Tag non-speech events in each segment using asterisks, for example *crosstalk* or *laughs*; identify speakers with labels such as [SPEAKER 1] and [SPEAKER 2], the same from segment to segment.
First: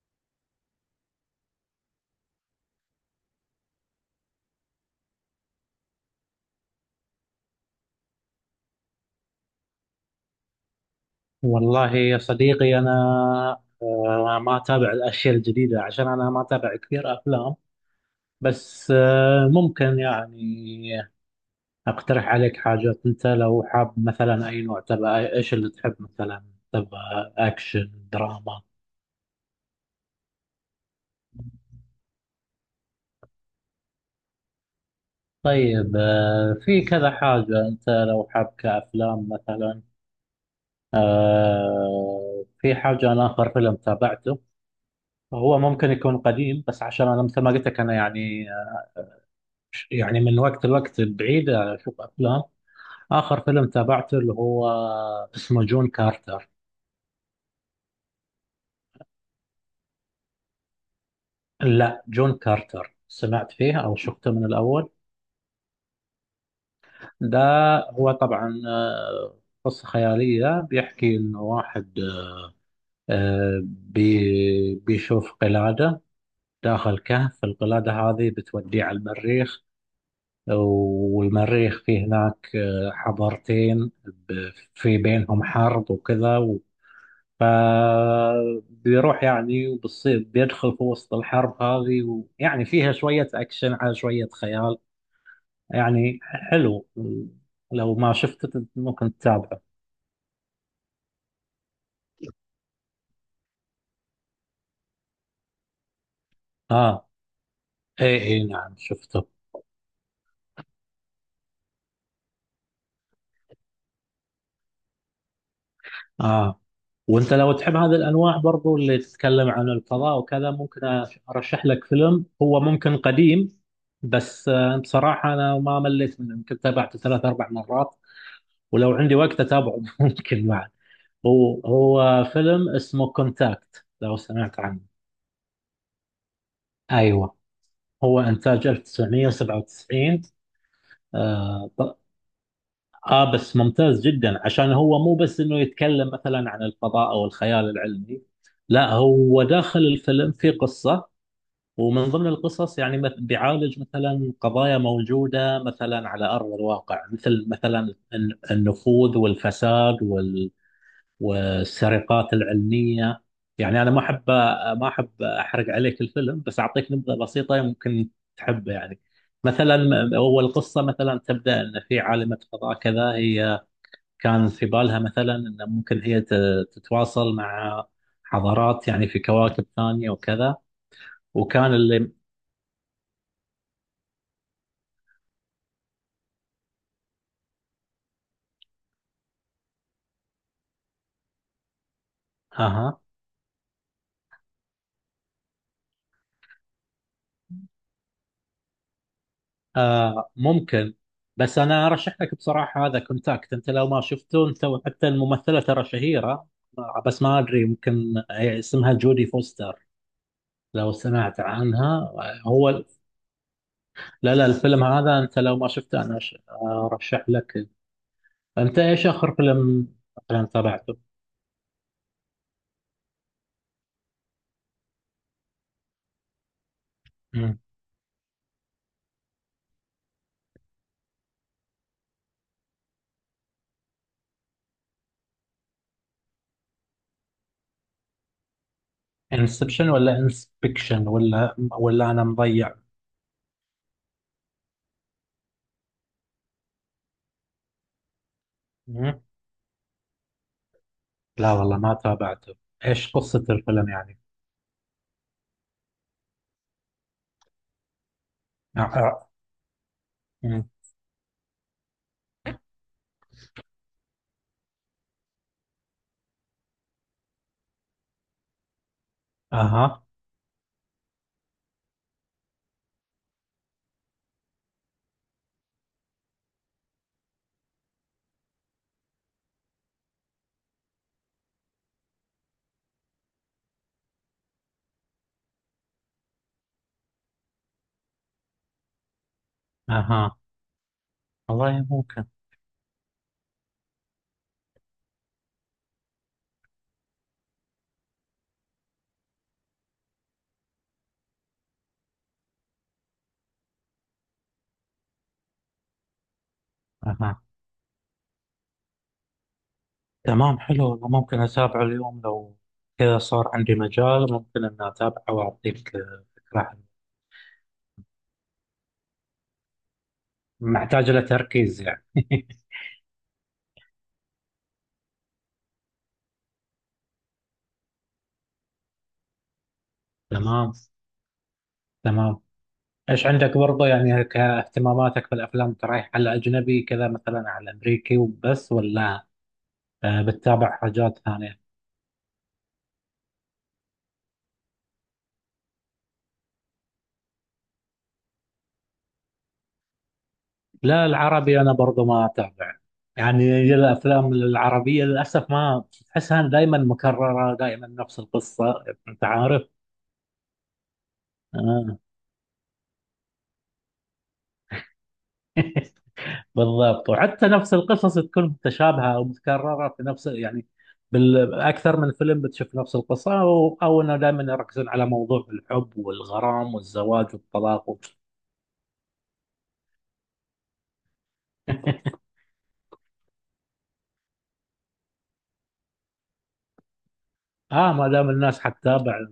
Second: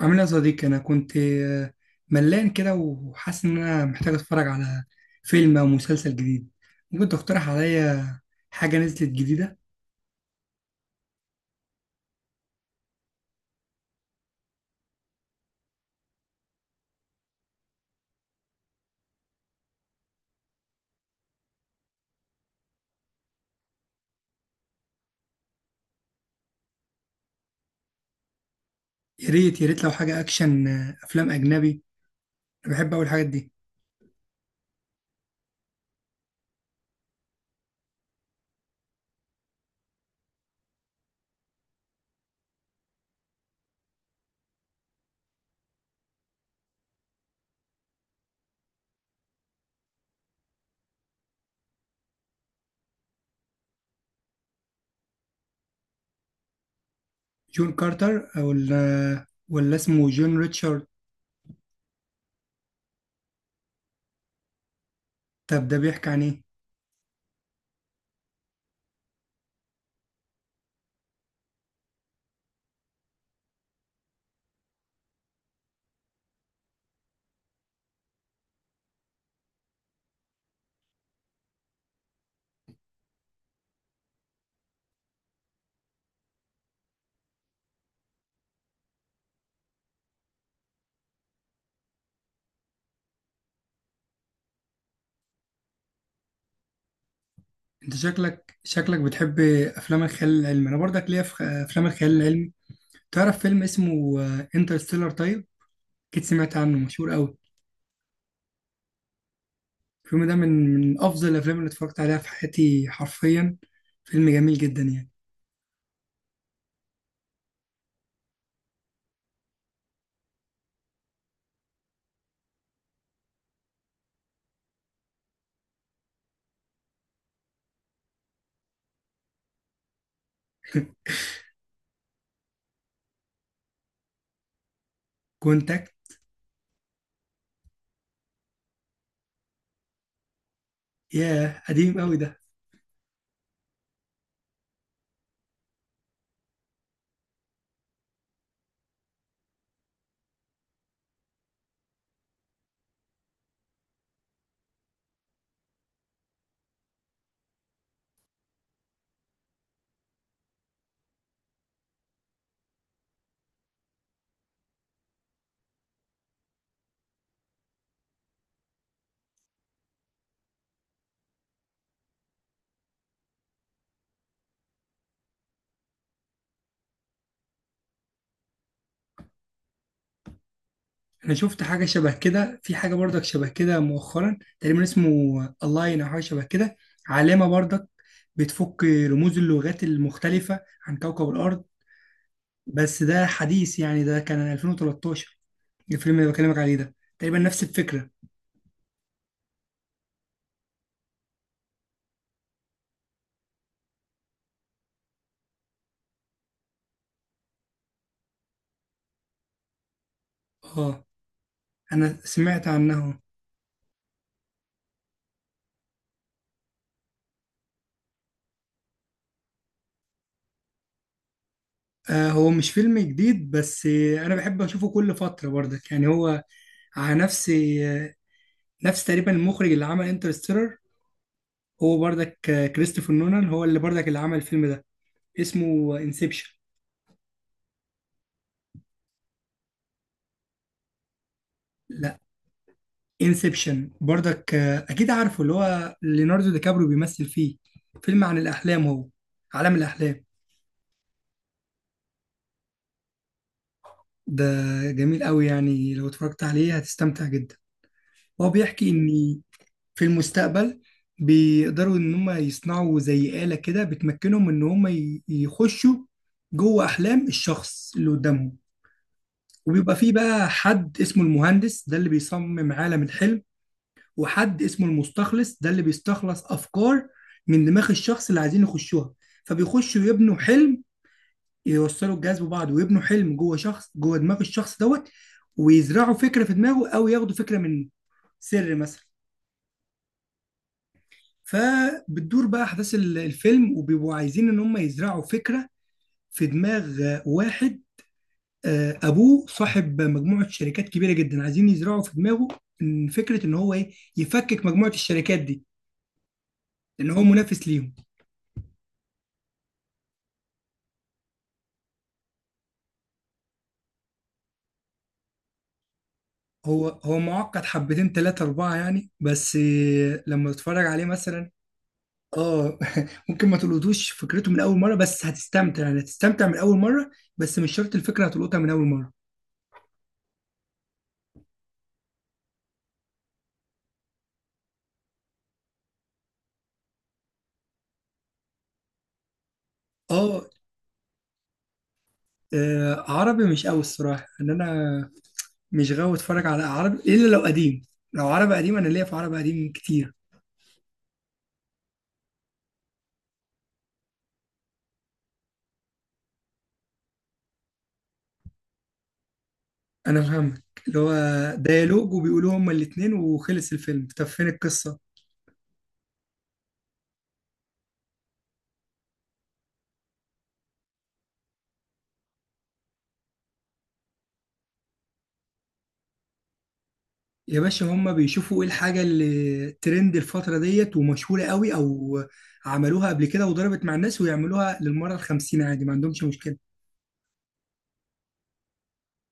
[SPEAKER 1] عامل ايه يا صديقي؟ انا كنت ملان كده وحاسس ان انا محتاج اتفرج على فيلم او مسلسل جديد. ممكن تقترح عليا حاجه نزلت جديده؟
[SPEAKER 2] والله يا صديقي أنا ما أتابع الأشياء الجديدة عشان أنا ما أتابع كثير أفلام. بس ممكن يعني أقترح عليك حاجات. أنت لو حاب مثلا أي نوع تبع، إيش اللي تحب مثلا؟ تبع أكشن دراما؟
[SPEAKER 1] يا ريت يا ريت لو حاجه اكشن، افلام اجنبي. انا بحب اول الحاجات دي.
[SPEAKER 2] طيب في كذا حاجة. أنت لو حاب كأفلام مثلا، في حاجة. أنا آخر فيلم تابعته هو ممكن يكون قديم، بس عشان أنا مثل ما قلت لك أنا يعني من وقت لوقت بعيد أشوف أفلام. آخر فيلم تابعته اللي هو اسمه جون كارتر.
[SPEAKER 1] جون كارتر او ولا اسمه جون ريتشارد؟
[SPEAKER 2] لا، جون كارتر سمعت فيه أو شفته من الأول.
[SPEAKER 1] طب ده بيحكي عن ايه؟
[SPEAKER 2] ده هو طبعا قصة خيالية، بيحكي إنه واحد، آه، بي بيشوف قلادة داخل كهف. القلادة هذه بتوديه على المريخ، والمريخ فيه هناك حضارتين في بينهم حرب وكذا. فبيروح يعني وبتصير، بيدخل في وسط الحرب هذه، ويعني فيها شوية أكشن على شوية خيال. يعني حلو،
[SPEAKER 1] انت
[SPEAKER 2] لو ما
[SPEAKER 1] شكلك
[SPEAKER 2] شفته
[SPEAKER 1] شكلك
[SPEAKER 2] ممكن
[SPEAKER 1] بتحب
[SPEAKER 2] تتابعه.
[SPEAKER 1] افلام الخيال العلمي. انا برضك ليا في افلام الخيال العلمي. تعرف فيلم اسمه انترستيلر؟ طيب، اكيد سمعت عنه
[SPEAKER 2] آه،
[SPEAKER 1] مشهور قوي.
[SPEAKER 2] إي إي نعم شفته.
[SPEAKER 1] الفيلم ده من أفضل الأفلام اللي اتفرجت عليها في حياتي حرفيا. فيلم جميل جدا يعني.
[SPEAKER 2] آه، وأنت لو تحب هذه الأنواع برضو اللي تتكلم عن الفضاء وكذا، ممكن أرشح لك فيلم هو ممكن قديم، بس بصراحة أنا ما مليت منه، يمكن تابعته ثلاث أربع مرات، ولو عندي وقت أتابعه *laughs* ممكن معك. هو فيلم اسمه كونتاكت، لو سمعت عنه.
[SPEAKER 1] كونتاكت.
[SPEAKER 2] ايوه، هو انتاج 1997.
[SPEAKER 1] ياه
[SPEAKER 2] آه, ط-
[SPEAKER 1] قديم قوي ده.
[SPEAKER 2] اه، بس ممتاز جدا عشان هو مو بس انه يتكلم مثلا عن الفضاء او الخيال العلمي، لا هو داخل الفيلم في قصة. ومن ضمن القصص يعني بيعالج مثلا قضايا موجودة مثلا على أرض الواقع، مثل مثلا النفوذ والفساد والسرقات العلميه. يعني انا ما احب احرق عليك الفيلم، بس اعطيك نبذه بسيطه ممكن تحبه يعني. مثلا اول قصه مثلا، تبدا ان في عالمه فضاء كذا، هي كان في بالها مثلا ان ممكن هي تتواصل مع حضارات يعني في كواكب ثانيه وكذا،
[SPEAKER 1] أنا شفت
[SPEAKER 2] وكان
[SPEAKER 1] حاجة
[SPEAKER 2] اللي...
[SPEAKER 1] شبه كده، في حاجة برضك شبه كده مؤخرا تقريبا اسمه ألاين أو حاجة شبه كده، علامة برضك بتفك رموز اللغات المختلفة عن كوكب الأرض.
[SPEAKER 2] اها.
[SPEAKER 1] بس ده حديث يعني، ده كان 2013. الفيلم اللي بكلمك عليه ده تقريبا نفس الفكرة.
[SPEAKER 2] آه، ممكن، بس انا ارشح لك بصراحه هذا كونتاكت. انت لو ما شفته، انت حتى الممثله ترى شهيره، بس ما ادري، ممكن هي اسمها جودي فوستر، لو
[SPEAKER 1] اه.
[SPEAKER 2] سمعت عنها.
[SPEAKER 1] أنا سمعت
[SPEAKER 2] هو،
[SPEAKER 1] عنه.
[SPEAKER 2] لا لا الفيلم هذا انت لو ما شفته انا ارشح لك. انت ايش اخر فيلم مثلا تابعته؟
[SPEAKER 1] هو مش فيلم جديد بس انا بحب اشوفه كل فتره برضك، يعني هو على نفس تقريبا المخرج اللي عمل انترستيلر. هو برضك كريستوفر نولان هو اللي برضك اللي عمل الفيلم ده، اسمه انسبشن.
[SPEAKER 2] انسبشن ولا انسبكشن ولا
[SPEAKER 1] لا،
[SPEAKER 2] انا مضيع؟
[SPEAKER 1] انسبشن برضك، اكيد عارفه اللي هو ليوناردو دي كابريو بيمثل فيه. فيلم عن الاحلام هو،
[SPEAKER 2] مم.
[SPEAKER 1] عالم الاحلام.
[SPEAKER 2] لا والله ما تابعته. ايش قصه الفيلم يعني؟
[SPEAKER 1] ده جميل قوي يعني، لو اتفرجت عليه هتستمتع جدا. هو
[SPEAKER 2] آه،
[SPEAKER 1] بيحكي ان
[SPEAKER 2] آه.
[SPEAKER 1] في
[SPEAKER 2] مم.
[SPEAKER 1] المستقبل بيقدروا ان هم يصنعوا زي آلة كده بتمكنهم ان هم يخشوا جوه احلام الشخص اللي قدامهم. وبيبقى
[SPEAKER 2] اها.
[SPEAKER 1] فيه بقى حد اسمه المهندس ده اللي بيصمم عالم الحلم، وحد اسمه المستخلص ده اللي بيستخلص افكار من دماغ الشخص اللي عايزين يخشوها. فبيخشوا يبنوا حلم، يوصلوا الجهاز ببعض ويبنوا حلم جوه شخص، جوه دماغ الشخص دوت، ويزرعوا فكرة في دماغه او ياخدوا فكرة منه، سر مثلا.
[SPEAKER 2] اها. والله ممكن.
[SPEAKER 1] فبتدور بقى احداث الفيلم وبيبقوا عايزين ان هم يزرعوا فكره في دماغ واحد ابوه صاحب مجموعه شركات كبيره جدا، عايزين يزرعوا في دماغه ان فكره ان هو ايه، يفكك مجموعه الشركات دي لان هو
[SPEAKER 2] أها،
[SPEAKER 1] منافس ليهم.
[SPEAKER 2] تمام، حلو، والله ممكن أتابعه اليوم لو كذا صار عندي مجال. ممكن أن أتابعه وأعطيك فكرة
[SPEAKER 1] هو
[SPEAKER 2] حلوة.
[SPEAKER 1] هو معقد حبتين، ثلاثه اربعه يعني، بس لما تتفرج عليه
[SPEAKER 2] محتاج له
[SPEAKER 1] مثلا.
[SPEAKER 2] تركيز يعني. *laughs*
[SPEAKER 1] اه *laughs* ممكن ما تلقطوش فكرته من اول مره بس هتستمتع، يعني هتستمتع من اول مره. بس مش شرط الفكره هتلقطها من اول مره.
[SPEAKER 2] تمام، تمام. إيش عندك برضه يعني كاهتماماتك في الأفلام؟ أنت رايح على أجنبي كذا مثلا على أمريكي وبس، ولا
[SPEAKER 1] اه.
[SPEAKER 2] بتتابع حاجات ثانية؟
[SPEAKER 1] عربي مش قوي الصراحة، ان انا مش غاوي اتفرج على عربي الا لو قديم. لو عربي قديم انا ليا في عربي قديم كتير.
[SPEAKER 2] لا، العربي أنا برضه ما أتابع. يعني الأفلام العربية للأسف، ما تحسها، دائما مكررة، دائما نفس القصة أنت عارف.
[SPEAKER 1] انا فاهمك، اللي هو
[SPEAKER 2] آه.
[SPEAKER 1] ديالوج وبيقولوا هما الاتنين وخلص الفيلم، طب فين القصة؟
[SPEAKER 2] بالضبط. وحتى نفس القصص تكون متشابهه او متكرره في نفس يعني، بالاكثر من فيلم بتشوف نفس القصه، او انه دائما يركزون على موضوع الحب والغرام والزواج
[SPEAKER 1] يا باشا
[SPEAKER 2] والطلاق و...
[SPEAKER 1] هما بيشوفوا ايه الحاجة اللي ترند الفترة ديت ومشهورة قوي، او عملوها قبل كده وضربت مع الناس ويعملوها للمرة الخمسين عادي، ما عندهمش مشكلة.
[SPEAKER 2] اه، ما دام الناس حتتابع.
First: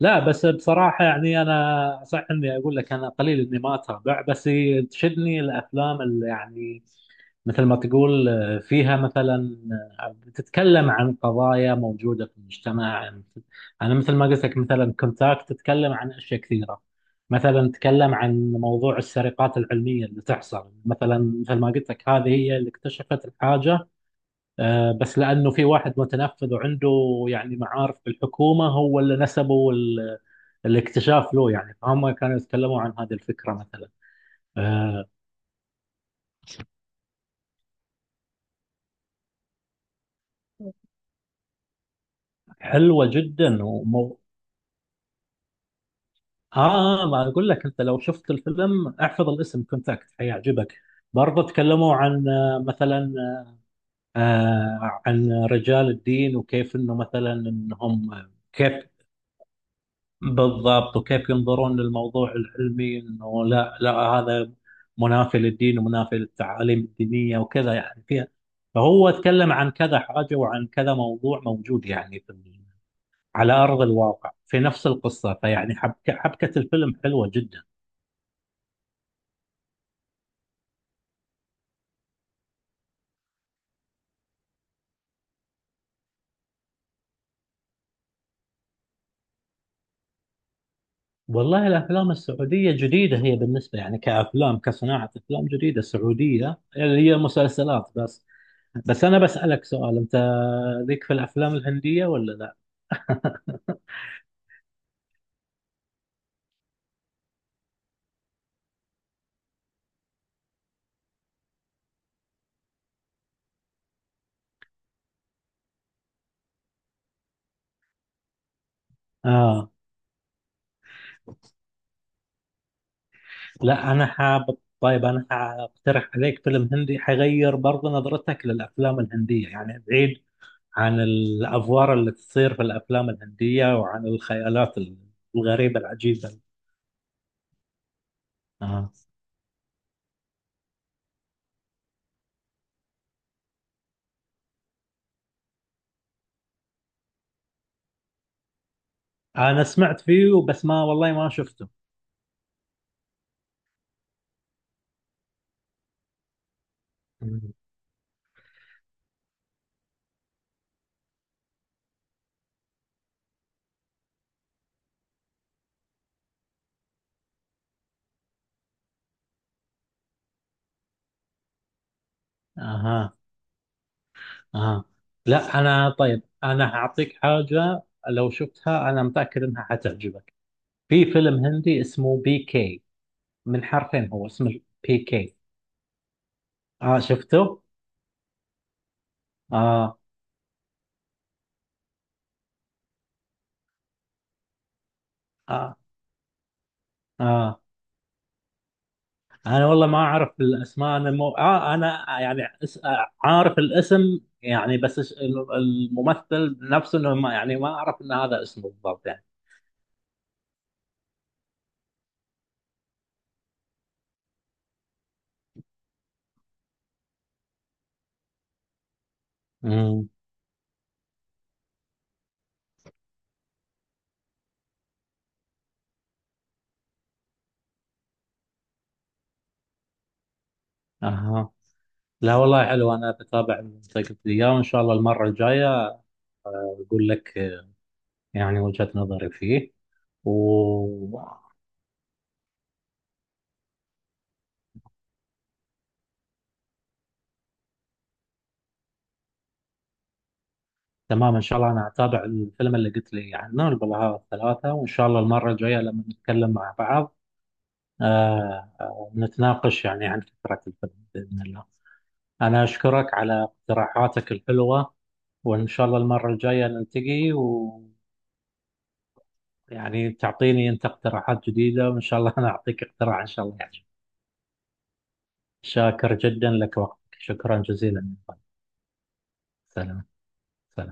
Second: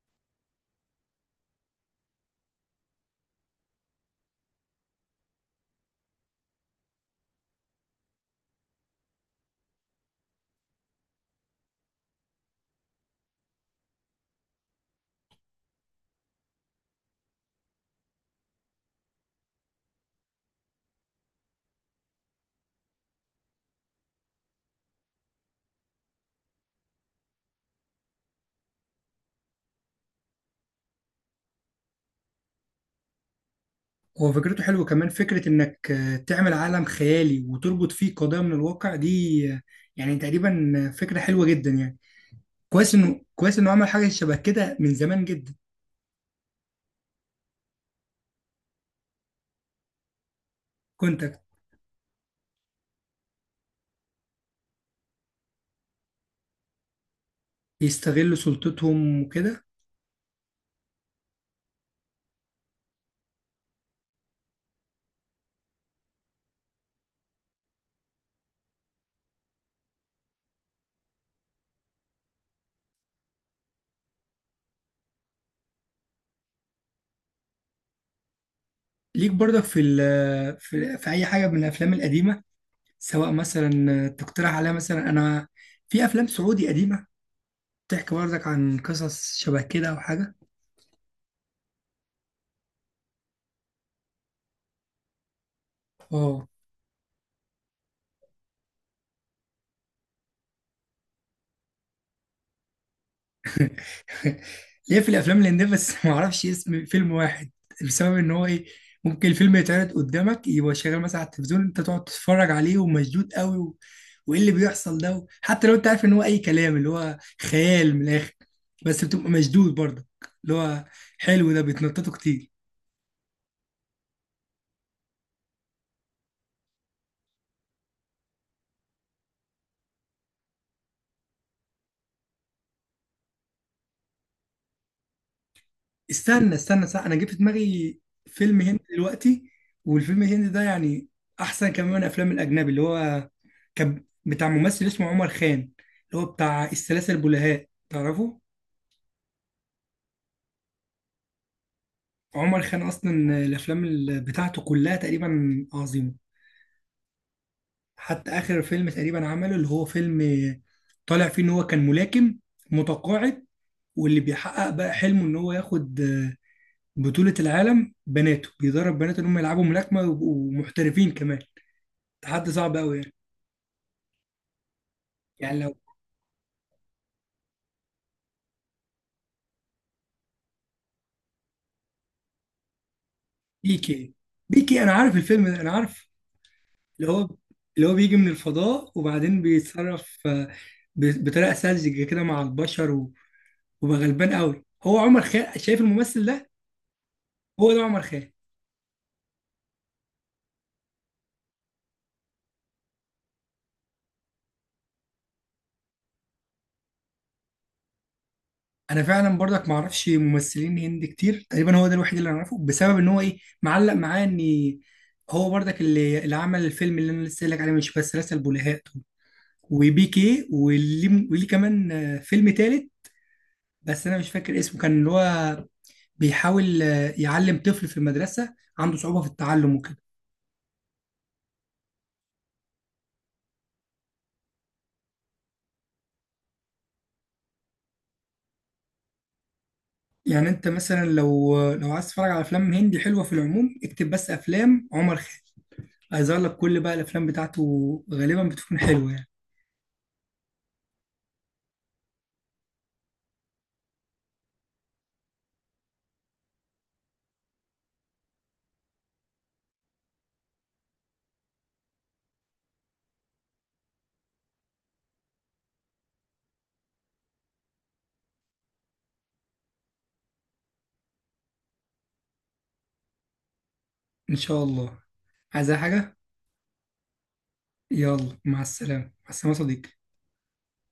[SPEAKER 2] لا بس بصراحه يعني انا صح اني اقول لك انا قليل اني ما اتابع، بس تشدني الافلام اللي يعني مثل ما تقول فيها مثلا، بتتكلم عن قضايا موجودة في المجتمع. أنا مثل ما قلت لك مثلا كونتاكت، تتكلم عن أشياء كثيرة، مثلا تتكلم عن موضوع السرقات العلمية اللي تحصل مثلا، مثل ما قلت لك هذه هي اللي اكتشفت الحاجة، بس لأنه في واحد متنفذ وعنده يعني معارف بالحكومة، هو اللي نسبوا الاكتشاف له. يعني فهم كانوا يتكلموا عن هذه الفكرة مثلا.
[SPEAKER 1] هو فكرته حلوة،
[SPEAKER 2] آه،
[SPEAKER 1] كمان فكرة انك تعمل عالم خيالي وتربط فيه قضايا من الواقع دي. آه، يعني تقريبا فكرة حلوة جدا يعني. كويس
[SPEAKER 2] حلوة
[SPEAKER 1] انه
[SPEAKER 2] جدا.
[SPEAKER 1] كويس انه عمل حاجه شبه كده من زمان جدا.
[SPEAKER 2] اه، ما اقول لك انت لو شفت الفيلم احفظ الاسم، كونتاكت، حيعجبك.
[SPEAKER 1] كونتاكت.
[SPEAKER 2] برضه تكلموا عن مثلا، عن رجال الدين وكيف انه مثلا، انهم
[SPEAKER 1] يستغلوا
[SPEAKER 2] كيف...
[SPEAKER 1] سلطتهم وكده.
[SPEAKER 2] بالضبط، وكيف ينظرون للموضوع العلمي، انه لا لا هذا منافي للدين ومنافي للتعاليم الدينية وكذا. يعني فيها، فهو تكلم عن كذا حاجة وعن كذا موضوع موجود يعني في على أرض الواقع في نفس القصة. فيعني حبكة الفيلم حلوة جدا.
[SPEAKER 1] ليك برضك في اي حاجه من الافلام القديمه، سواء مثلا تقترح عليها مثلا؟ انا في افلام سعودي قديمه بتحكي برضك عن قصص شبه كده او حاجه.
[SPEAKER 2] والله الافلام السعوديه جديده هي، بالنسبه يعني كافلام، كصناعه افلام جديده
[SPEAKER 1] اه.
[SPEAKER 2] سعوديه، اللي هي مسلسلات بس. بس انا بسالك سؤال، انت ليك في الافلام الهنديه ولا لا؟
[SPEAKER 1] ليه في الافلام الهنديه بس *laughs* ما اعرفش اسم فيلم واحد، بسبب ان هو ايه، ممكن الفيلم يتعرض قدامك يبقى شغال مثلا على التلفزيون انت تقعد تتفرج عليه ومشدود قوي و، وايه اللي بيحصل ده و، حتى لو انت عارف ان هو اي كلام اللي هو خيال من الاخر، بس بتبقى
[SPEAKER 2] اه،
[SPEAKER 1] مشدود برضه. اللي هو حلو ده، بيتنططوا كتير.
[SPEAKER 2] لا انا حاب. طيب انا حاقترح عليك فيلم هندي حيغير برضه نظرتك للافلام الهنديه، يعني بعيد عن الافوار اللي تصير في الافلام الهنديه وعن الخيالات الغريبه العجيبه.
[SPEAKER 1] استنى استنى، صح، انا جبت في دماغي فيلم هندي
[SPEAKER 2] آه.
[SPEAKER 1] دلوقتي. والفيلم الهندي ده يعني احسن كمان من الافلام الاجنبي، اللي هو كان بتاع ممثل اسمه عمر خان، اللي هو بتاع السلاسل البلهاء، تعرفه؟
[SPEAKER 2] انا سمعت فيه بس ما، والله ما شفته.
[SPEAKER 1] عمر خان اصلا الافلام بتاعته كلها تقريبا عظيمه.
[SPEAKER 2] مم.
[SPEAKER 1] حتى اخر فيلم تقريبا عمله، اللي هو فيلم طالع فيه ان هو كان ملاكم متقاعد واللي بيحقق بقى حلمه ان هو ياخد بطولة العالم، بناته بيدرب بناته ان هم يلعبوا ملاكمة ويبقوا محترفين كمان. تحدي صعب قوي يعني.
[SPEAKER 2] اها. آه.
[SPEAKER 1] يعني
[SPEAKER 2] لا
[SPEAKER 1] لو.
[SPEAKER 2] أنا، طيب أنا هعطيك حاجة لو شفتها أنا متأكد إنها حتعجبك. في فيلم هندي اسمه بي كي، من حرفين
[SPEAKER 1] بيكي،
[SPEAKER 2] هو اسمه،
[SPEAKER 1] بيكي انا
[SPEAKER 2] بي
[SPEAKER 1] عارف
[SPEAKER 2] كي.
[SPEAKER 1] الفيلم ده، انا عارف.
[SPEAKER 2] آه،
[SPEAKER 1] اللي هو
[SPEAKER 2] شفته؟
[SPEAKER 1] اللي هو بيجي من الفضاء وبعدين
[SPEAKER 2] آه.
[SPEAKER 1] بيتصرف بطريقه ساذجه كده مع البشر وبقى غلبان قوي. هو عمر خيرت،
[SPEAKER 2] آه.
[SPEAKER 1] شايف الممثل ده؟
[SPEAKER 2] آه.
[SPEAKER 1] هو ده عمر خيرت.
[SPEAKER 2] أنا والله ما أعرف الأسماء، أنا مو... آه أنا يعني اس... عارف الاسم يعني، بس الممثل نفسه، إنه ما يعني ما أعرف إن هذا اسمه
[SPEAKER 1] انا
[SPEAKER 2] بالضبط يعني.
[SPEAKER 1] فعلا برضك ما اعرفش ممثلين هند كتير، تقريبا هو ده الوحيد اللي انا اعرفه، بسبب ان هو ايه معلق معاه ان هو برضك اللي عمل الفيلم اللي انا لسه قايل لك عليه، مش بس رسل بلهاء
[SPEAKER 2] امم.
[SPEAKER 1] وبيكي وليه كمان فيلم تالت بس انا مش فاكر اسمه، كان اللي هو بيحاول يعلم طفل في المدرسه عنده صعوبه في التعلم وكده.
[SPEAKER 2] آه. لا والله حلو، أنا بتابع من ذاك الأيام. إن شاء الله المرة الجاية أقول لك يعني وجهة نظري فيه.
[SPEAKER 1] يعني انت مثلا
[SPEAKER 2] وتمام،
[SPEAKER 1] لو عايز تتفرج على افلام هندي حلوه في العموم اكتب بس افلام عمر خالد، هيظهر لك كل بقى الافلام بتاعته، غالبا بتكون حلوه يعني.
[SPEAKER 2] إن شاء الله أنا أتابع الفيلم اللي قلت لي عنه، البلاهات الثلاثة، وإن شاء الله المرة الجاية لما نتكلم مع بعض نتناقش يعني عن فكرة الفيلم بإذن الله. أنا أشكرك على اقتراحاتك الحلوة، وإن شاء الله المرة الجاية نلتقي، ويعني تعطيني أنت اقتراحات جديدة، وإن شاء الله أنا أعطيك اقتراح إن شاء الله يعجبك.
[SPEAKER 1] ان شاء الله. عايز أي
[SPEAKER 2] شاكر
[SPEAKER 1] حاجه؟
[SPEAKER 2] جدا لك وقتك، شكرا جزيلا.
[SPEAKER 1] يلا مع السلامه مع السلامه يا صديقي.
[SPEAKER 2] سلام. سلام.